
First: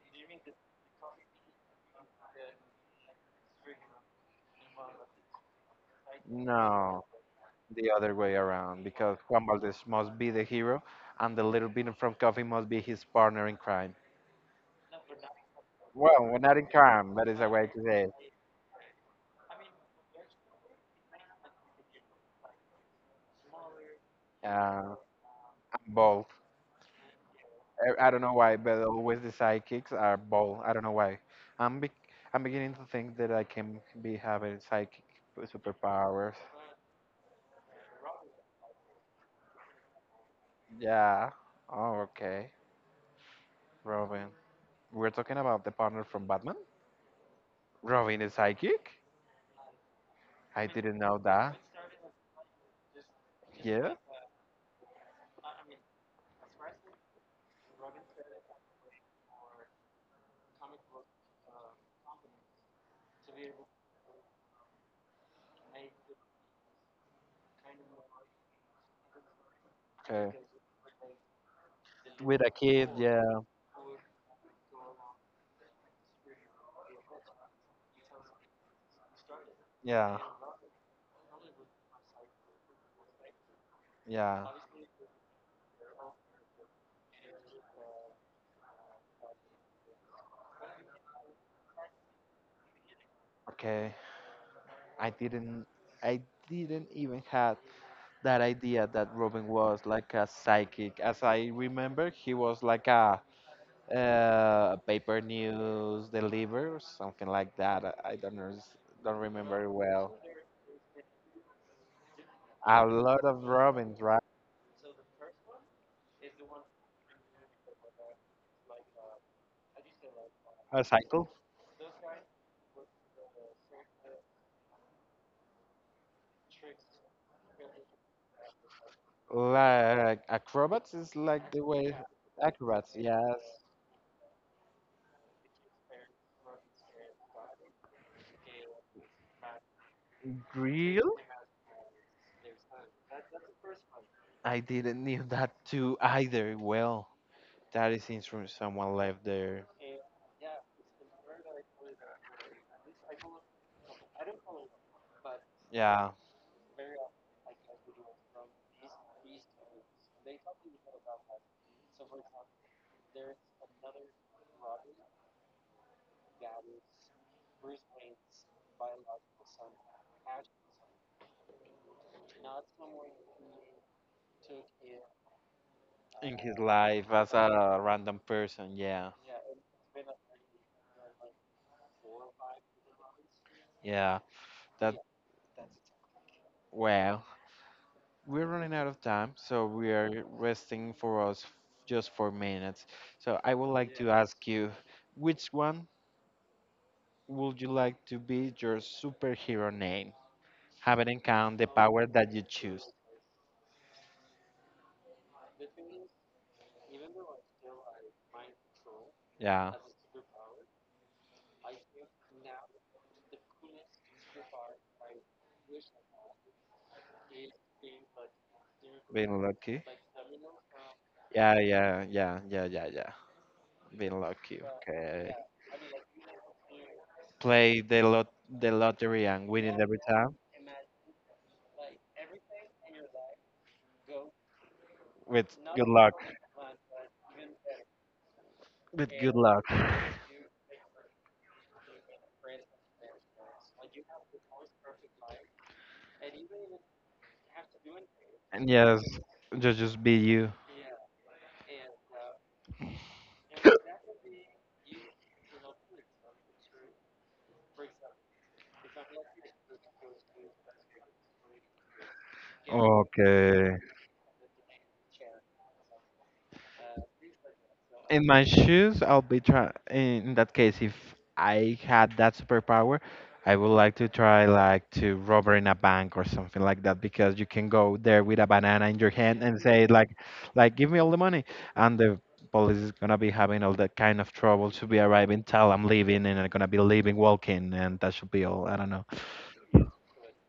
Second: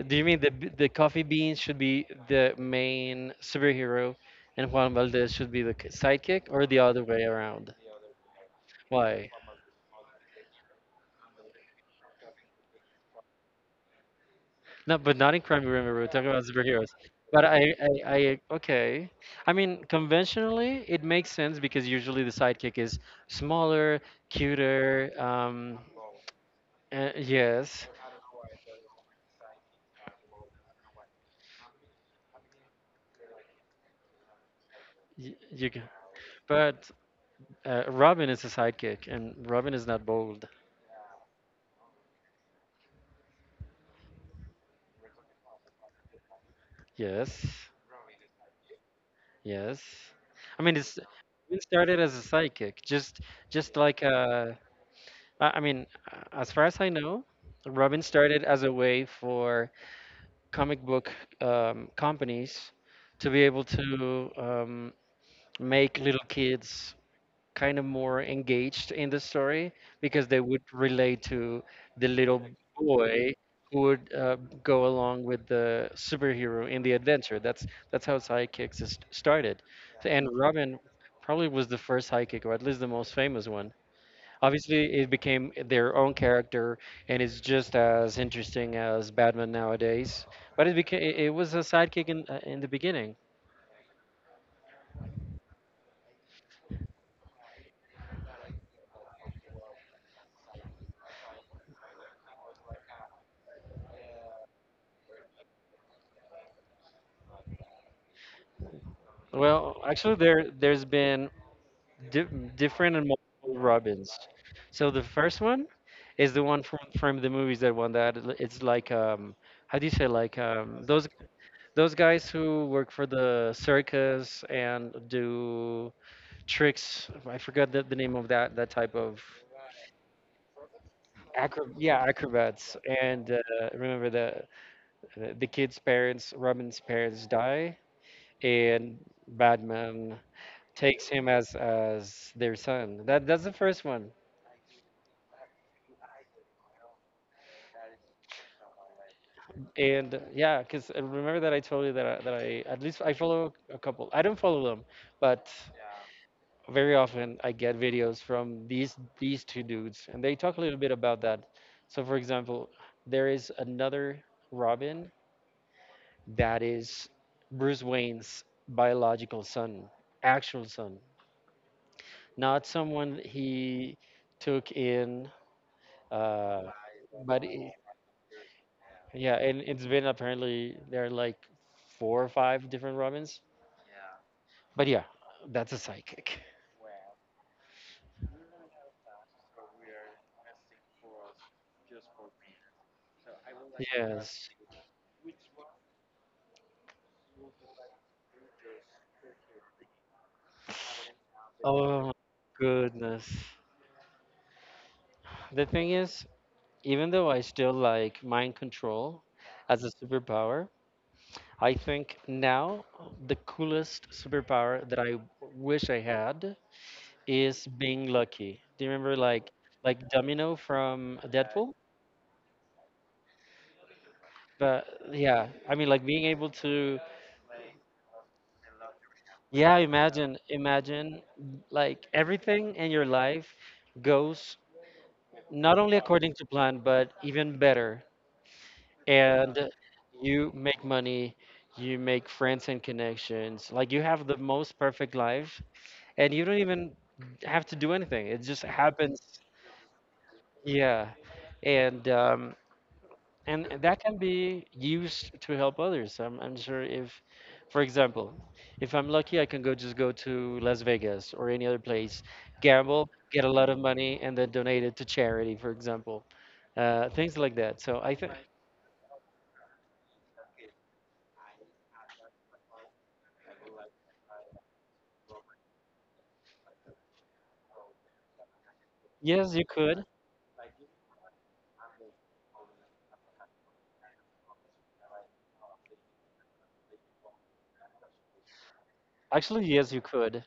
do you mean the coffee bean should be the main superhero, and Juan Valdez should be the sidekick, or the
No,
other way around?
the other way around, because
Why?
Juan Valdez must be the hero, and the little bit from Coffee must be his partner in crime.
No, but not in Crime, Remember. We're
Well,
talking
we're
about
not in
superheroes.
crime, that is
But
a way to say it.
okay. I mean, conventionally, it makes sense because usually the sidekick is smaller,
Uh,
cuter.
I'm bold.
Yes,
I don't know why, but always the sidekicks are bald. I don't know why. I'm be I'm beginning to think that I can be having psychic
you can.
superpowers.
But Robin is a sidekick, and Robin is not bold.
Yeah. Oh, okay. Robin. We're talking about the partner from Batman?
Yes,
Robin is psychic?
yes. I
I
mean,
didn't
it's
know that.
it started as a sidekick, just
Yeah?
like I mean, as far as I know, Robin started as a way for comic book companies to be able to make little kids kind of more engaged in the story because
Okay.
they would relate to the
With
little
a kid,
boy
yeah.
who would go along with the superhero in the adventure. That's how sidekicks is started.
Yeah.
And Robin probably was the first sidekick, or at least the most famous one.
Yeah.
Obviously, it became their own character, and it's just as interesting as Batman nowadays. But it became it was a sidekick in the beginning.
Okay. I didn't I didn't even had that idea that Robin was like a psychic. As I remember, he was like a paper news deliver, something like that. I don't know, don't remember
Well,
well.
actually, there there's been di
A
different and
lot of
multiple
robins,
Robins.
right?
So the first one is the one from the movies that won that. It's like how do you say like,
A cycle?
those guys who work for the circus and do tricks. I forgot the name of that that type of.
Like acrobats is like the
Acro
way
Yeah, acrobats.
acrobats.
And
Yes,
remember the kid's parents, Robin's parents die, and Batman takes
Grill?
him as their son. That that's the first one.
I didn't knew that too either. Well, that is since from someone left there.
And yeah, because remember that I told you that that I at least I follow a couple. I don't follow them, but
Yeah,
very often I get videos from these two dudes, and they talk a little bit about that. So, for example, there is another Robin that is Bruce Wayne's biological son, actual son, not someone he took in.
in his
Uh,
life as
but i-
a random person. Yeah,
yeah, and it's been apparently there are like four or five different Robins.
yeah.
But
That
yeah, that's a psychic.
well. We're running out of time, so we are resting for us just for minutes. So I would like to ask
Yes.
you, which one would you like to be your superhero name? Having in count the
Oh
power
my
that you choose.
goodness. The thing is, even though I still like mind control
Yeah,
as a superpower, I think now the coolest superpower that I wish I had is being lucky. Do you remember
being lucky.
like Domino from
Yeah,
Deadpool?
yeah, yeah, yeah, yeah, yeah. Being lucky.
But
Okay.
yeah, I mean like being able to
Play the lot the lottery and win
yeah,
it every time.
imagine imagine like everything in your life goes
With
not
good
only
luck.
according to plan but even better,
With good luck.
and you make money, you make friends and connections. Like you have the most perfect life, and you don't even have to do anything. It just
And yes,
happens.
just be you.
Yeah, and um, and that can be used to help others. I'm sure if, for example, if I'm lucky, I can go just go to Las Vegas or any other place, gamble, get a lot
Okay.
of money, and then donate it to charity, for example. Things like that. So I
In
think
my shoes, I'll be try. In that case, if I had that superpower, I would like to try like to rob in a bank or something like that because you can go there with a banana in your hand
yes,
and
you
say
could.
like give me all the money, and the police is gonna be having all that kind of trouble to be arriving till I'm leaving and I'm gonna be leaving walking and that should be all. I don't know.
Actually, yes, you could.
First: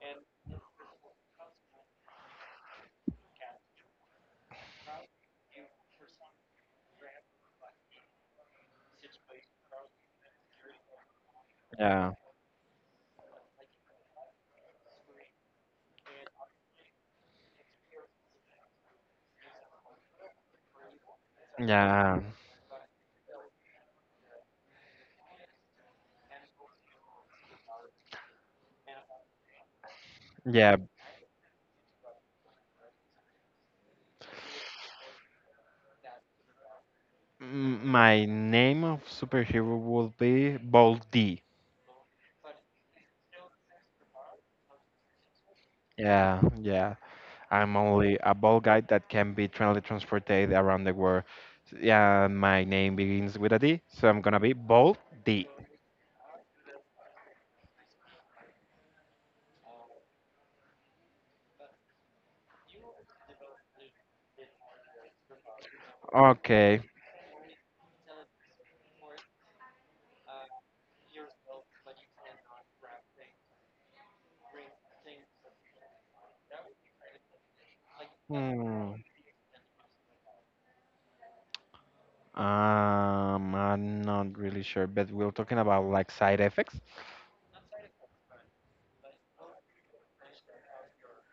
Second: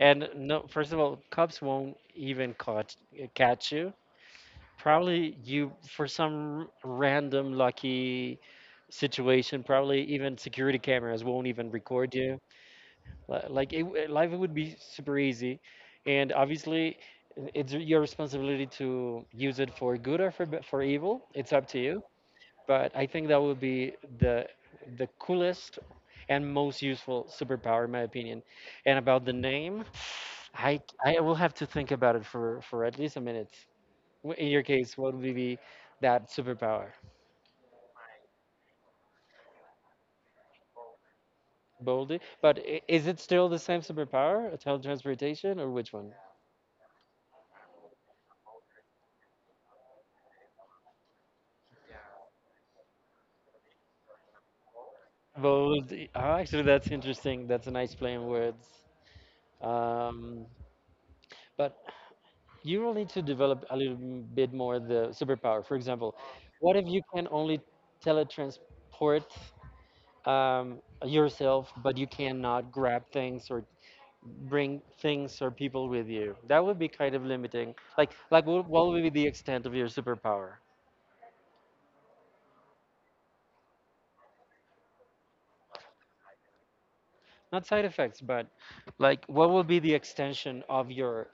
And no, first of all, cops won't even catch you. Probably you, for some random lucky situation, probably even security cameras won't even
Yeah,
record you. Life would be super easy, and obviously, it's your responsibility to use it for good or for for evil. It's up to you.
yeah,
But I think that would be the the coolest and most useful superpower, in my opinion. And about the name,
yeah.
I will have to think about it for at least a minute. In your case, what would be that superpower?
My name of superhero will be Bold D.
Bold. But is it still the same superpower, teletransportation, or which one?
Yeah, yeah. I'm only a bald guy that can be trendy transported around the world. Yeah, my name begins with a D, so I'm gonna be Bald D.
Bold. Oh, actually, that's interesting. That's a nice play on words. Um, but you will need to develop a little bit more the superpower. For example, what
Okay.
if you can only teletransport um, yourself, but you cannot grab things or bring things or people with you? That would be kind of limiting. Like, what would
Hmm.
be the extent of your superpower?
I'm not really sure, but we're talking about like side effects.
Not side effects, but like what will be the extension of your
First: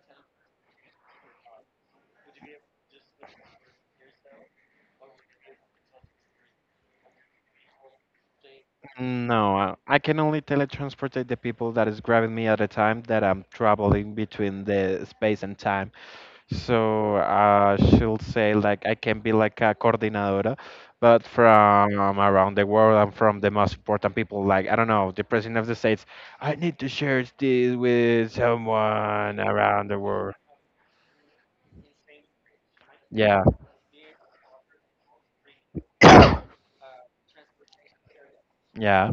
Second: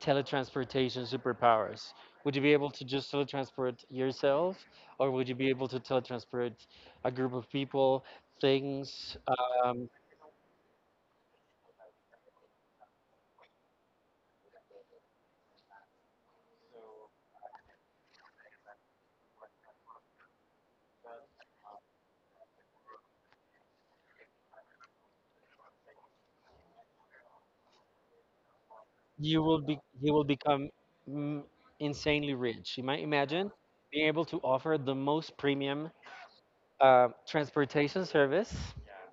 teletransportation superpowers? Would you be able to just teletransport yourself, or would you be able to teletransport a group of people, things?
No, I I can only teletransport the people that is grabbing me at a time that I'm traveling between the space and time. So she'll say like I can be like a coordinadora, but from around the world and from the most important people, like I don't know, the president of the states. I need to share this with someone
You will be
around the
you will
world.
become mm, insanely rich. You might
Yeah,
imagine being able to offer the most premium transportation service,
yeah,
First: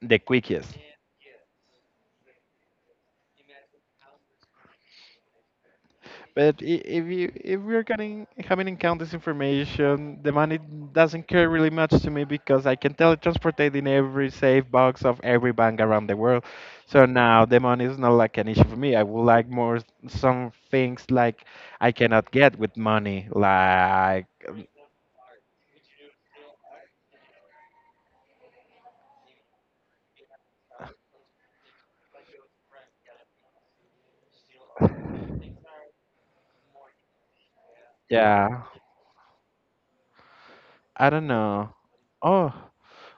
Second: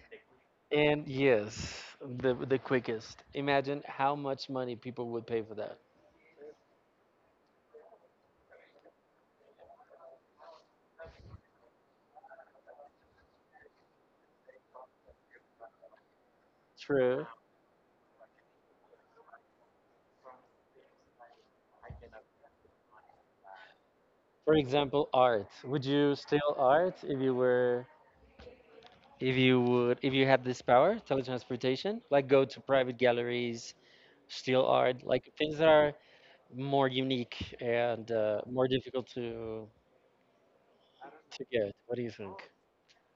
the quickest.
and yes, the quickest. Imagine how much money people would pay for that.
But if we're getting having encountered this information, the money doesn't care really much to me because I can teletransport it in every safe box of every bank around the world. So
True.
now the money is not like an issue for me. I would like more some things like I cannot get with money. Like
For example, art. Would you steal art if you were if you had this power, teletransportation? Like go to private galleries, steal art, like things that are more unique and
yeah,
more difficult to
I don't
get.
know.
What do you think?
Oh,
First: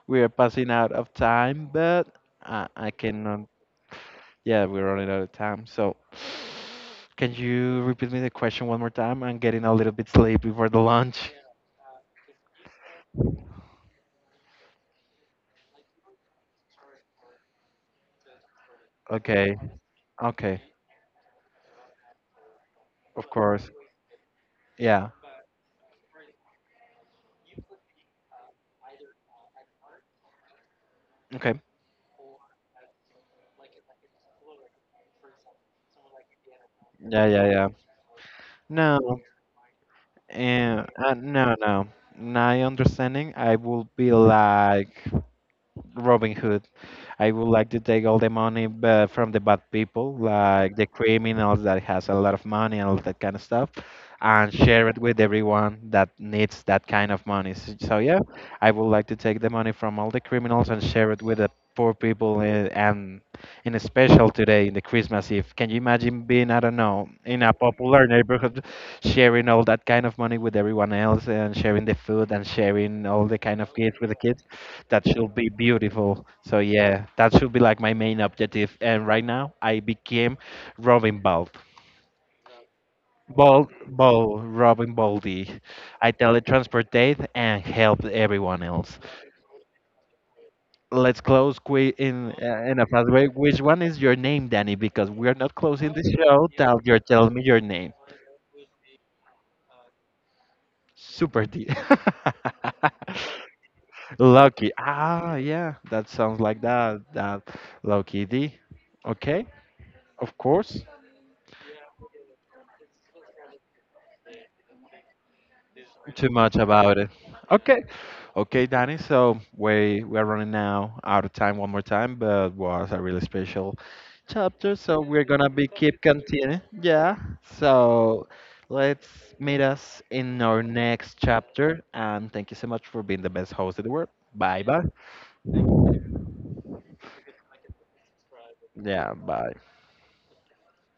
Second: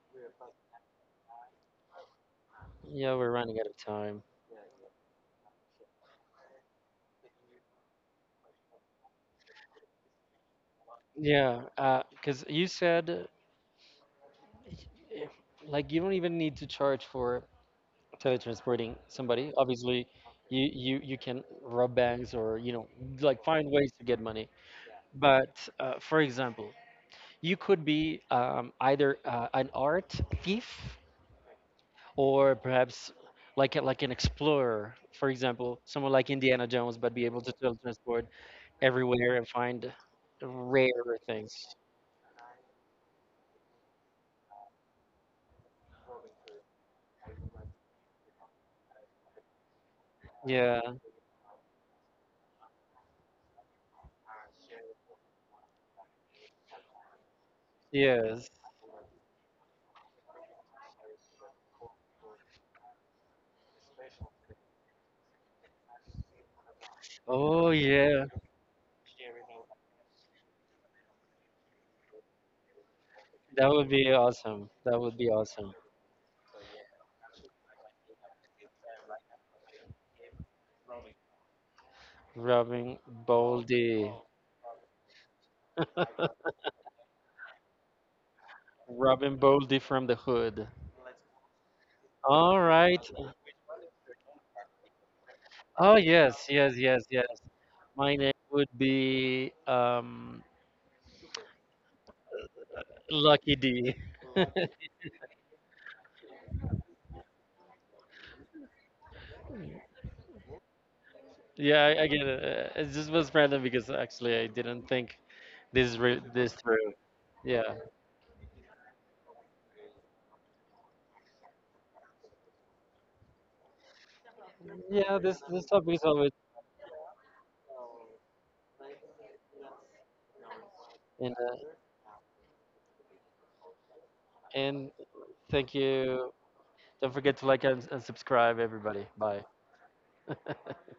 we are passing out of time, but I
Yeah, we're
cannot.
running out of time.
Yeah, we're running out of time. So, can you repeat me the question one more time? I'm getting a little bit sleepy for the lunch.
Yeah, because you said y- like you don't even need to charge for teletransporting somebody.
Okay.
Obviously,
Okay.
you can rob banks, or you know,
Of
like find
course.
ways to get money.
Yeah.
But for example, you could be either an art thief,
Okay.
or perhaps like an explorer. For example, someone like Indiana Jones, but be
Yeah,
able
yeah,
to
yeah.
teletransport
No.
everywhere and find rare things.
No, no. My understanding, I will be like Robin Hood. I would like to take all the money but from the bad people, like
Yeah.
the criminals that has a lot of money and all that kind of stuff, and share it with everyone that needs that kind of money. So yeah,
Yes.
I would like to take the money from all the criminals and share it with the poor people, and in a special today in the Christmas Eve. Can you imagine being, I don't know, in a
Oh
popular
yeah.
neighborhood, sharing all that kind of money with everyone else and sharing the food and sharing all the kind
That
of
would
gifts with
be
the kids?
awesome. That
That
would be
should be
awesome.
beautiful. So yeah, that should be like my main objective. And right now, I became Robin Bald,
Robin Boldy.
Robin Baldy. I teletransportate and help everyone else.
Robin Boldy from the hood.
Let's close in
All
uh, in a
right.
fast way. Which one is your name, Danny? Because we are not closing
Oh
the
yes,
show
yes,
till
yes,
you're
yes.
telling me your name.
My name would be
Super D.
Lucky D.
Lucky. Ah, yeah, that sounds like that. That Lucky D. Okay. Of course.
Yeah, I get it. It just was random because actually I didn't think
Too
this
much
through.
about it.
Yeah,
Okay. Okay, Danny. So we're running now out of time one more time, but was a really special chapter. So
yeah.
we're
This
gonna
this
be
topic
keep
is always
continuing. Yeah. So let's meet us in our next
in.
chapter. And thank you so much for being the best host in the world. Bye bye.
And thank you. Don't forget to like and subscribe, everybody.
Yeah.
Bye.
Bye.